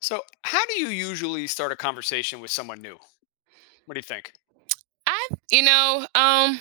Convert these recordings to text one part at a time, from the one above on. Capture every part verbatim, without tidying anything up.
So, how do you usually start a conversation with someone new? What do you think? I, you know, um,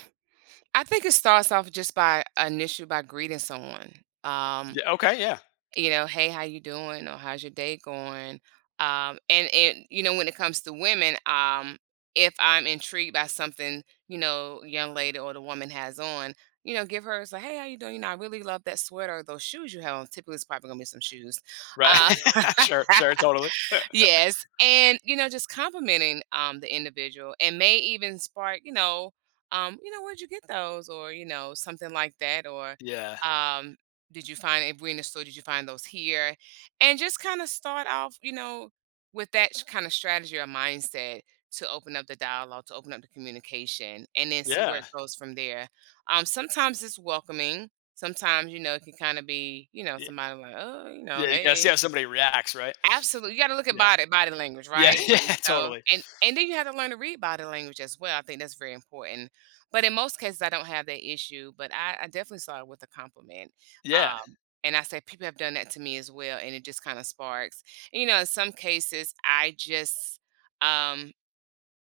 I think it starts off just by initially by greeting someone. Um, Yeah. Okay. Yeah. you know, hey, how you doing? Or how's your day going? Um, and and you know, when it comes to women, um, if I'm intrigued by something, you know, young lady or the woman has on, you know, give her it's like, hey, how you doing? You know, I really love that sweater or those shoes you have on. Typically, it's probably gonna be some shoes. Right. Uh, Sure. Sure. Totally. Yes, and, you know, just complimenting, um, the individual and may even spark, you know, um, "You know, where'd you get those?" Or, you know, something like that, or, Yeah. um, "Did you find if we're in the store, did you find those here?" And just kinda start off, you know, with that kinda strategy or mindset to open up the dialogue, to open up the communication, and then see where Yeah. it goes from there. Um, sometimes it's welcoming. Sometimes, you know, it can kinda be, you know, y- somebody like, "Oh," you know, Yeah. You gotta see "Hey." how somebody reacts, right? Absolutely, you gotta look at Yeah. body body language, Yeah. right? Yeah. And so Totally. and and then you have to learn to read body language as well, I think that's very important. But in most cases, I don't have that issue, but I I definitely saw it with a compliment, Yeah. um, and I said people have done that to me as well, and it just kinda sparks. And, you know, in some cases, I just, um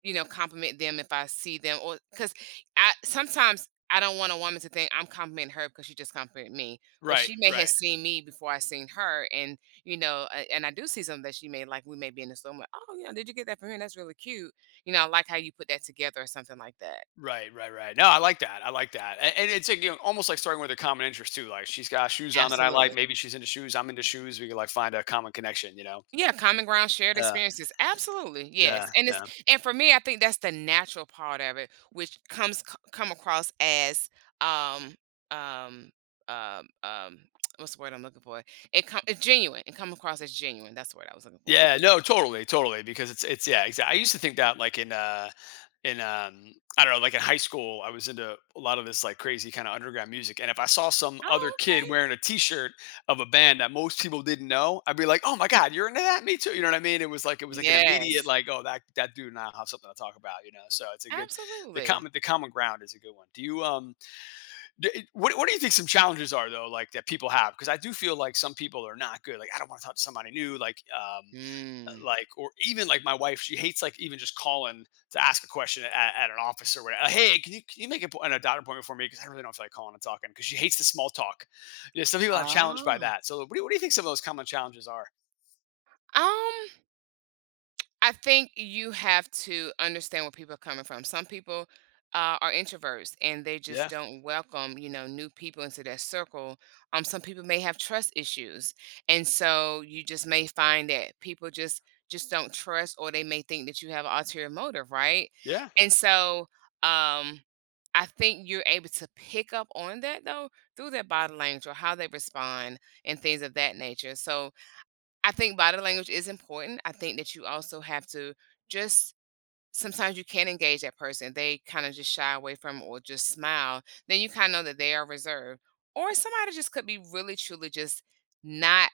you know, compliment them if I see them or because I sometimes I don't want a woman to think I'm complimenting her because she just complimented me, but Right. she may have Right. seen me before I seen her, and you know, a- and I do see something that she may like. We may be in the store, I'm like, oh, you know, did you get that from here? That's really cute. You know, I like how you put that together or something like that. Right. Right. Right. No, I like that. I like that. And, and it's like, you know, almost like starting with a common interest too. Like she's got shoes on that I Absolutely. like. Maybe she's into shoes. I'm into shoes. We can like find a common connection. You know. Yeah, common ground, shared Uh, experiences. Absolutely, yeah. yes, and it's Yeah. and for me, I think that's the natural part of it, which comes c- come across as um um um um what's the word I'm looking for? It come it's genuine. It come across as genuine. That's the word I was looking for. Yeah, no, totally, totally, because it's it's yeah, exactly. I used to think that like in uh in um I don't know, like in high school, I was into a lot of this like crazy kind of underground music. And if I saw some other Oh, kid okay. wearing a t-shirt of a band that most people didn't know, I'd be like, "Oh my god, you're into that? Me too." You know what I mean? It was like it was like an immediate Yes, like, "Oh, that that dude and I have something to talk about," you know. So it's a good the absolutely. common the common ground is a good one. Do you um d- it- what what do you think some challenges are though, like that people have, because I do feel like some people are not good, like I don't want to talk to somebody new, like um uh, Mm. like or even like my wife, she hates like even just calling to ask a question at, at an office or whatever. Like, hey, can you, can you make a, an, a doctor appointment for me, because I really don't feel like calling and talking, because she hates the small talk. You know, some people have challenged by Oh. that. So what do, you, what do you think some of those common challenges are? Um. I think you have to understand where people are coming from. Some people uh, are introverts and they just Yeah. don't welcome, you know, new people into their circle. Um, some people may have trust issues, and so you just may find that people just just don't trust, or they may think that you have an ulterior motive, right? Yeah. And so, um, I think you're able to pick up on that though through their body language or how they respond and things of that nature. So, I think body language is important. I think that you also have to just sometimes you can engage that person. They kind of just shy away from or just smile. Then you kind of know that they are reserved. Or somebody just could be really truly just not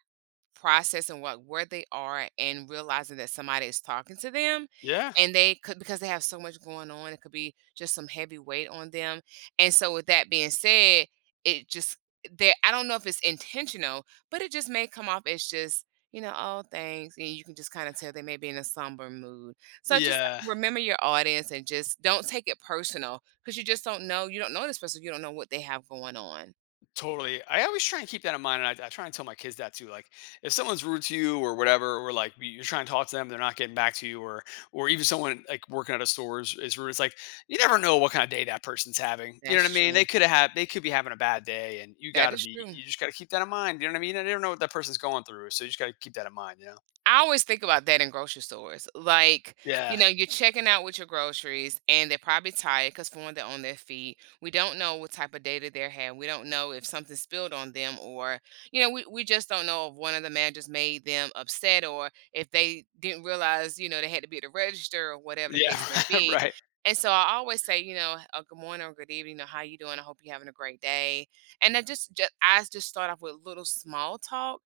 processing what where they are and realizing that somebody is talking to them, Yeah. and they could because they have so much going on. It could be just some heavy weight on them, and so with that being said, it just there, I don't know if it's intentional, but it just may come off as just, you know, oh thanks. And you can just kind of tell they may be in a somber mood, so just Yeah. remember your audience and just don't take it personal because you just don't know. You don't know this person. You don't know what they have going on. Totally. I always try and keep that in mind, and I, I try and tell my kids that too. Like, if someone's rude to you or whatever, or like you- are trying to talk to them, they're not getting back to you, or or even someone like working at a store is, is rude. It's like you never know what kind of day that person's having. You know That's what I mean? true. They could have they could be having a bad day, and you got That to is be, true. you just got to keep that in mind. You know what I mean? You never know what that person's going through, so you just got to keep that in mind. You know? I always think about that in grocery stores. Like, you Yeah. know, you're checking out with your groceries and they're probably tired because for one, they're on their feet. We don't know what type of data they're having. We don't know if something spilled on them or, you know, we, we just don't know if one of the managers made them upset or if they didn't realize, you know, they had to be at the register or whatever the Yeah. case may be. Right. And so I always say, you know, uh, good morning or good evening, you know, how you doing? I hope you're having a great day. And I just, just I just start off with little small talk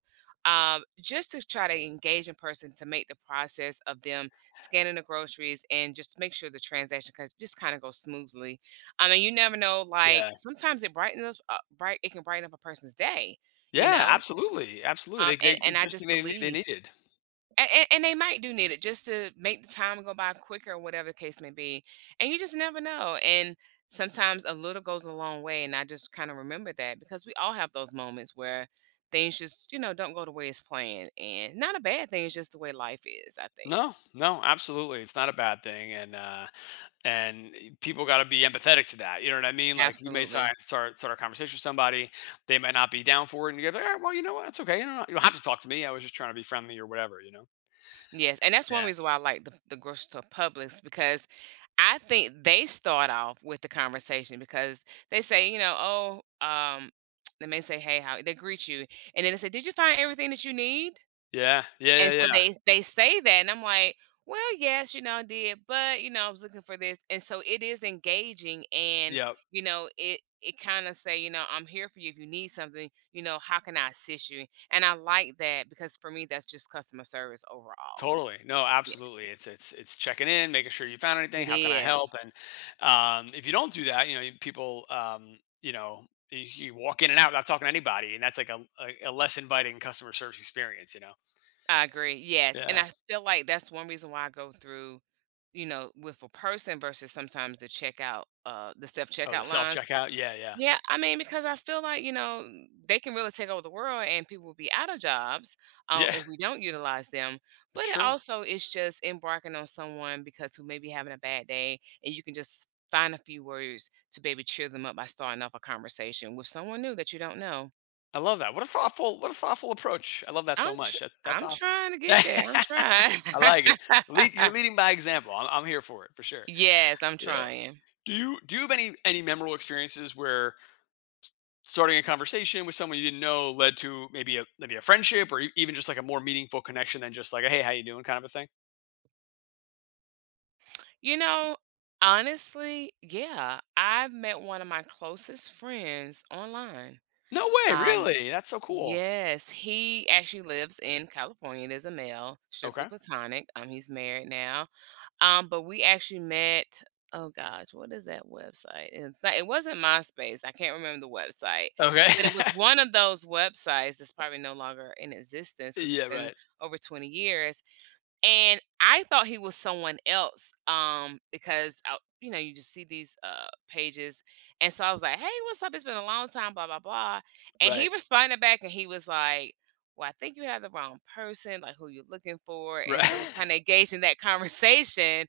um, just to try to engage in person to make the process of them scanning the groceries and just make sure the transaction cause just kind of goes smoothly. I mean, you never know. Like Yeah. sometimes it brightens up, uh, bright. It can brighten up a person's day, you Yeah. know. Absolutely. Absolutely. Um, They and they and it I just just they they believe needed. and, and, they might do need it just to make the time go by quicker or whatever the case may be. And you just never know. And sometimes a little goes a long way. And I just kind of remember that because we all have those moments where things just, you know, don't go the way it's planned. And not a bad thing. It's just the way life is, I think. No, no, absolutely. It's not a bad thing. And uh and eh, people got to be empathetic to that. You know what I mean? Like you may si- Absolutely. start start a conversation with somebody, they might not be down for it, and you're like, All right, well, you know what? It's okay. You don't, you don't have to talk to me. I was just trying to be friendly or whatever. You know? Yes, and that's one Yeah. reason why I like the the grocery store Publix because I think they start off with the conversation because they say, you know, "Oh, um" they may say, "Hey, how" they greet you, and then they say, "Did you find everything that you need?" Yeah. Yeah. And Yeah. so Yeah. they they say that, and I'm like, "Well, yes, you know, I did, but, you know, I was looking for this." And so it is engaging and, Yep. you know, it it kinda say, you know, "I'm here for you if you need something, you know, how can I assist you?" And I like that because for me, that's just customer service overall. Totally. No, absolutely. It's it's it's checking in, making sure you found anything. It How can I is. help? And um, if you don't do that, you know, you- people, um, you know, you, you walk in and out not talking to anybody, and that's like a, a, a less inviting customer service experience. You know? I agree. Yes. And Yeah. I feel like that's one reason why I go through, you know, with a person versus sometimes the checkout, uh, the self Oh, the checkout self lines. checkout. Yeah. Yeah. Yeah. I mean, because I feel like, you know, they can really take over the world and people will be out of jobs uh, Yeah. if we don't utilize them. It's But it true. also is just embarking on someone because who may be having a bad day and you can just find a few words to maybe cheer them up by starting off a conversation with someone new that you don't know. I love that. What a thoughtful what a thoughtful approach. I love that so I'm tr much. That, that's I'm awesome. trying to get there, I'm trying. I like it. Lead, you're leading by example. I'm, I'm here for it for sure. Yes, I'm Yeah. trying. Do you do you have any any memorable experiences where starting a conversation with someone you didn't know led to maybe a maybe a friendship or e- even just like a more meaningful connection than just like a, hey how you doing kind of a thing? You know, honestly, yeah, I've met one of my closest friends online. No way, Um, really. That's so cool. yes, he actually lives in California, there's a male, strictly Okay. platonic, um, he's married now. Um, but we actually met oh gosh, what is that website? It's not, it wasn't MySpace. I can't remember the website, Okay. but it was one of those websites that's probably no longer in existence because it's Yeah. been Right. over twenty years. And I thought he was someone else um, because, I, you know, you just see these uh, pages. And so I was like, hey, what's up? It's been a long time, blah, blah, blah. And he Right. responded back and he was like, well, I think you have the wrong person, like who you're looking for. And so we Right. kind of engaged in that conversation,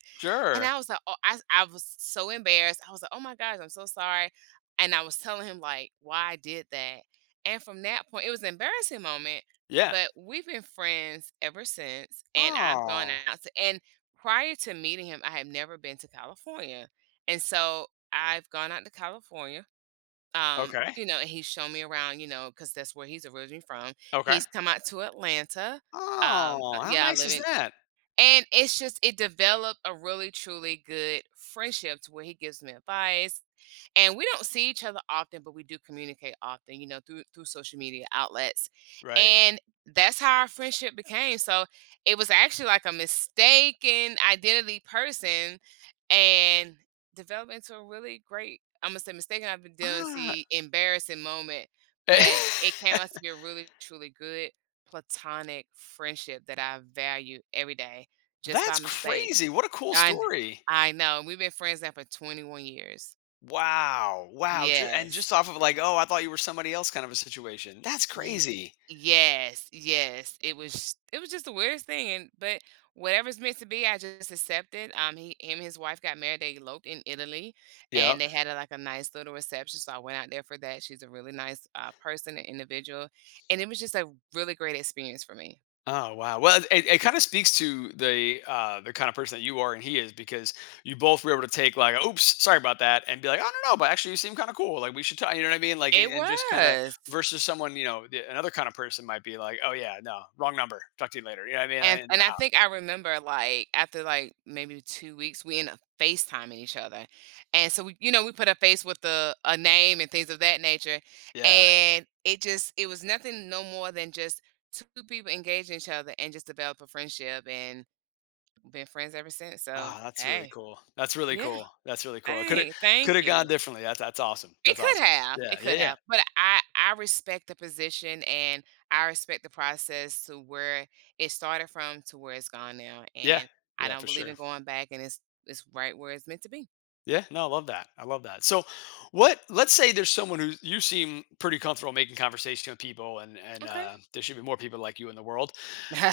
and Sure. I was like, oh, I I was so embarrassed. I was like, "Oh my gosh, I'm so sorry." And I was telling him like why I did that. And from that point, it was an embarrassing moment, Yeah. but we've been friends ever since. And I've gone Oh. out to, and prior to meeting him, I had never been to California. And so I've gone out to California. Um, Okay. you know, and he's shown me around, you know, because that's where he's originally from. Okay. He's come out to Atlanta. Um, uh, Oh, how yeah, I nice live is in that? and it's just it developed a really, truly good friendship to where he gives me advice, and we don't see each other often but we do communicate often, you know, through through social media outlets, Right. and that's how our friendship became. So it was actually like a mistaken identity person, and developed into a really great, I'm gonna say, mistaken Ah, identity embarrassing moment, but it came out to be a really truly good platonic friendship that I value every day, just by that's mistake. crazy. What a cool i story. I know we've been friends now for twenty-one years. Wow. Wow. Ju- and Yes. just off of like, oh, I thought you were somebody else kind of a situation. That's Ye crazy. Yes, yes, it was it was just the weirdest thing, and but whatever's meant to be, I just accepted. Um, he him and his wife got married. They eloped in Italy, and Yep. they had a, like a nice little reception. So I went out there for that. She's a really nice uh, person and individual, and it was just a really great experience for me. Oh wow. Well, it, it kind of speaks to the uh, the kind of person that you are and he is because you both were able to take like, oops, sorry about that, and be like, I don't know, but actually you seem kind of cool. Like we should talk. You know what I mean? Like, It and just kind of was. versus someone, you know, the- another kind of person might be like, oh yeah, no, wrong number. Talk to you later. You know what I And mean? and I think I remember, like, after, like, maybe two weeks, we ended up FaceTiming each other, and so we you know, we put a face with a a name and things of that nature, Yeah. and it just it was nothing no more than just two people engaging each other and just develop a friendship, and been friends ever since, so, Ah, that's really hey. cool. That's really Yeah, cool. That's really cool. It coulda hey, thank coulda gone you. differently. That's that's awesome. It That's could awesome. have, Yeah, it yeah, could yeah. have, but I I respect the position, and I respect the process. To where it started from to where it's gone now, Yeah. and I Yeah, don't for believe sure. in going back, and it's it's right where it's meant to be. Yeah, no, I love that. I love that. So what, let's say there's someone who, you seem pretty comfortable making conversation with people, and and Okay. uh there should be more people like you in the world.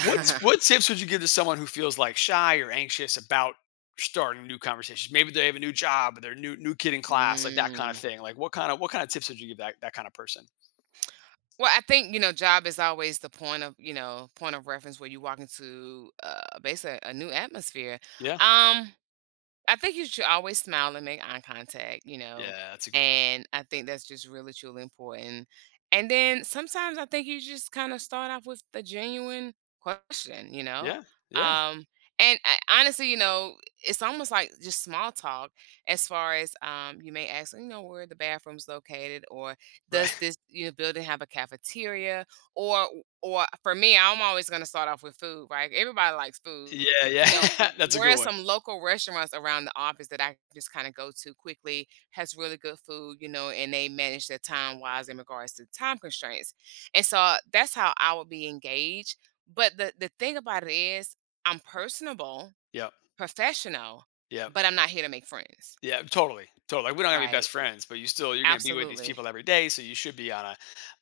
What what tips would you give to someone who feels like shy or anxious about starting new conversations? Maybe they have a new job or they're new new kid in class, like that kind of Mm. thing. Like what kind of what kind of tips would you give that that kind of person? Well, I think, you know, job is always the point of, you know, point of reference where you walk into uh, basically a new atmosphere. Yeah. Um I think you should always smile and make eye contact, you know, Yeah, that's a good one. and I think that's just really, truly important. And then sometimes I think you just kind of start off with the genuine question, you know. Yeah, yeah, Um, and I, honestly, you know, it's almost like just small talk as far as um, you may ask, you know, where the bathroom's located, or does right. this, you know, building have a cafeteria, or or for me, I'm always going to start off with food, right? Everybody likes food, Yeah, you know, yeah. w That's a good whereas one. some local restaurants around the office that I just kinda go to quickly has really good food, you know, and they manage their time wise in regards to time constraints, and so that's how I would be engaged, but the the thing about it is I'm personable, Yep, professional, yep, but I'm not here to make friends, yeah, totally, totally. Like, we don't have to be right? best friends, but you still, you're gonna be with these Absolutely. people every day, so you should be on a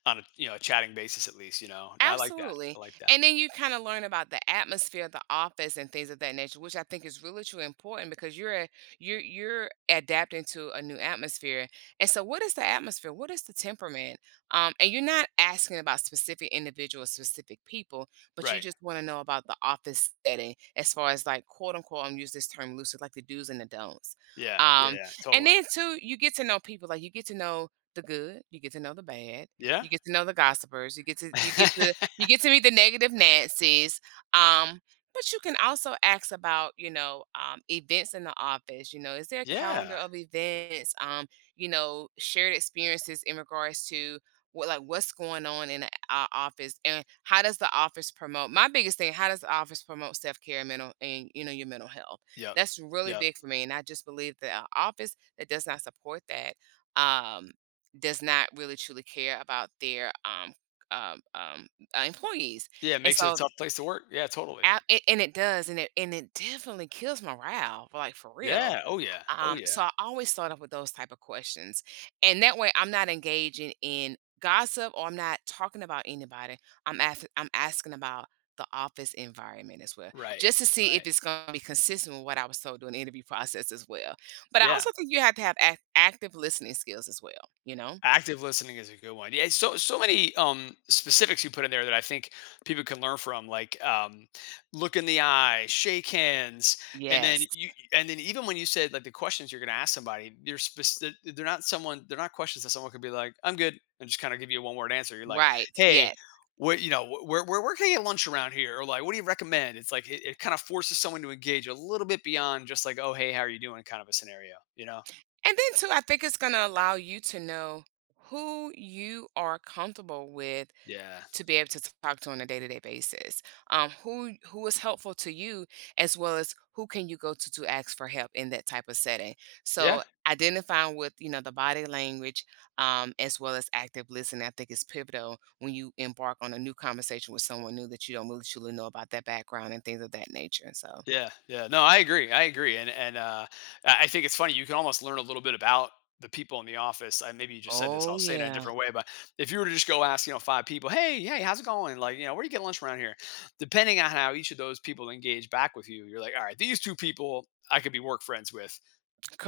on a, you know, a chatting basis at least. You know, I like that. Absolutely. I like that. And then you kind of learn about the atmosphere of the office and things of that nature, which I think is really too important because you're a- you're you're adapting to a new atmosphere. And so what is the atmosphere? What is the temperament? Um, and you're not asking about specific individuals, specific people, but you Right. just want to know about the office setting as far as like, quote unquote, I'm use this term loosely, like the do's and the don'ts. Yeah. Yeah. Um, Yeah. and Totally. then too, you get to know people, like you get to know the good, you get to know the bad, Yeah. you get to know the gossipers. You get to you get to you get to meet the negative Nancy's. Um, but you can also ask about, you know, um, events in the office. You know, is there a calendar Yeah. of events? Um, you know, shared experiences in regards to what, like what's going on in the uh, office, and how does the office promote? My biggest thing, how does the office promote self care and mental and, you know, your mental health? Yep. That's really Yep. big for me, and I just believe that an office that does not support that. Um, does not really truly care about their um um, um uh, employees, Yeah. It and makes it a so tough place to work. Yeah. Totally. a- a- and it does, and it and it definitely kills morale, like for real. Yeah. Oh yeah. Oh um so yeah. I always start off with those type of questions, and that way I'm not engaging in gossip, or I'm not talking about anybody. i'm ask- I'm asking about the office environment as well, Right. just to see if Right. it's going to be consistent with what I was told during the interview process as well. But I Yeah. also think you have to have act- active listening skills as well, you know. Active listening is a good one. Yeah, so so many um, specifics you put in there that I think people can learn from, like um, look in the eye, shake hands, and then Yes, you, and then even when you said like the questions you're going to ask somebody, you're specific. They're not someone. They're not questions that someone could be like, "I'm good," and just kind of give you a one word answer. You're like, right, "Hey, yes, what you know, wh- where where where can I get lunch around here?" Or like, "What do you recommend?" It's like it, it kind of forces someone to engage a little bit beyond just like, "Oh, hey, how are you doing?" kind of a scenario. You know? and then too, I think it's gonna allow you to know who you are comfortable with Yeah. to be able to talk to on a day-to-day basis, um, who who is helpful to you, as well as who can you go to to ask for help in that type of setting. Yeah. So, identifying with, you know, the body language, um, as well as active listening, I think is pivotal when you embark on a new conversation with someone new that you don't really truly know about their background and things of that nature, so Yeah, yeah. No, I agree. I agree. And and uh, I I think it's funny. You can almost learn a little bit about the people in the office. I maybe you just said this. Oh, I'll say it in a yeah, different way. But if you were to just go ask, you know, five people, hey, hey, how's it going? Like, you know, where do you get lunch around here? Depending on how each of those people engage back with you, you're like, all right, these two people I could be work friends with.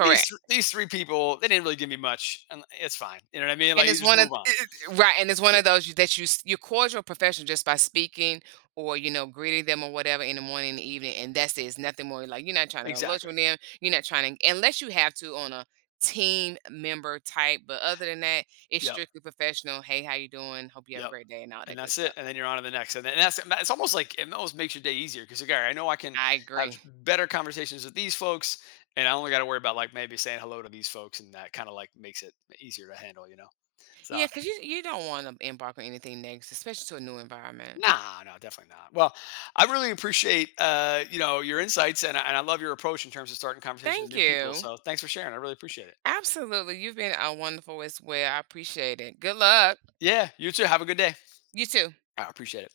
These th- these three people, they didn't really give me much, and it's fine. You know what I mean? And Like, you it's just one of move on. right, and it's one Yeah, of those you that you s- you cordial professional just by speaking or, you know, greeting them or whatever in the morning and the evening, and that's it. It's nothing more. Like you're not trying to go lunch with exactly. them. You're not trying to unless you have to on a team member type. But other than that, it's Yep. strictly professional. Hey, how you doing? Hope you have a Yep. great day and all And that good that's it, stuff. and then you're on to the next, and then and that's it's almost like it almost makes your day easier, 'cause you're like, "Alright, I know I can I have agree. better conversations with these folks, and I only gotta worry about, like, maybe saying hello to these folks," and that kinda, like, makes it easier to handle, you know? So Yeah, because you you don't want to embark on anything next, especially to a new environment. nah, no, definitely not. Well, I really appreciate, uh, you know, your insights, and I and I love your approach in terms of starting conversations with Thank new people, you. so thanks for sharing, I really appreciate it. Absolutely, you've been uh, wonderful as well. I appreciate it. Good luck. Yeah, you too, have a good day. You too. I appreciate it.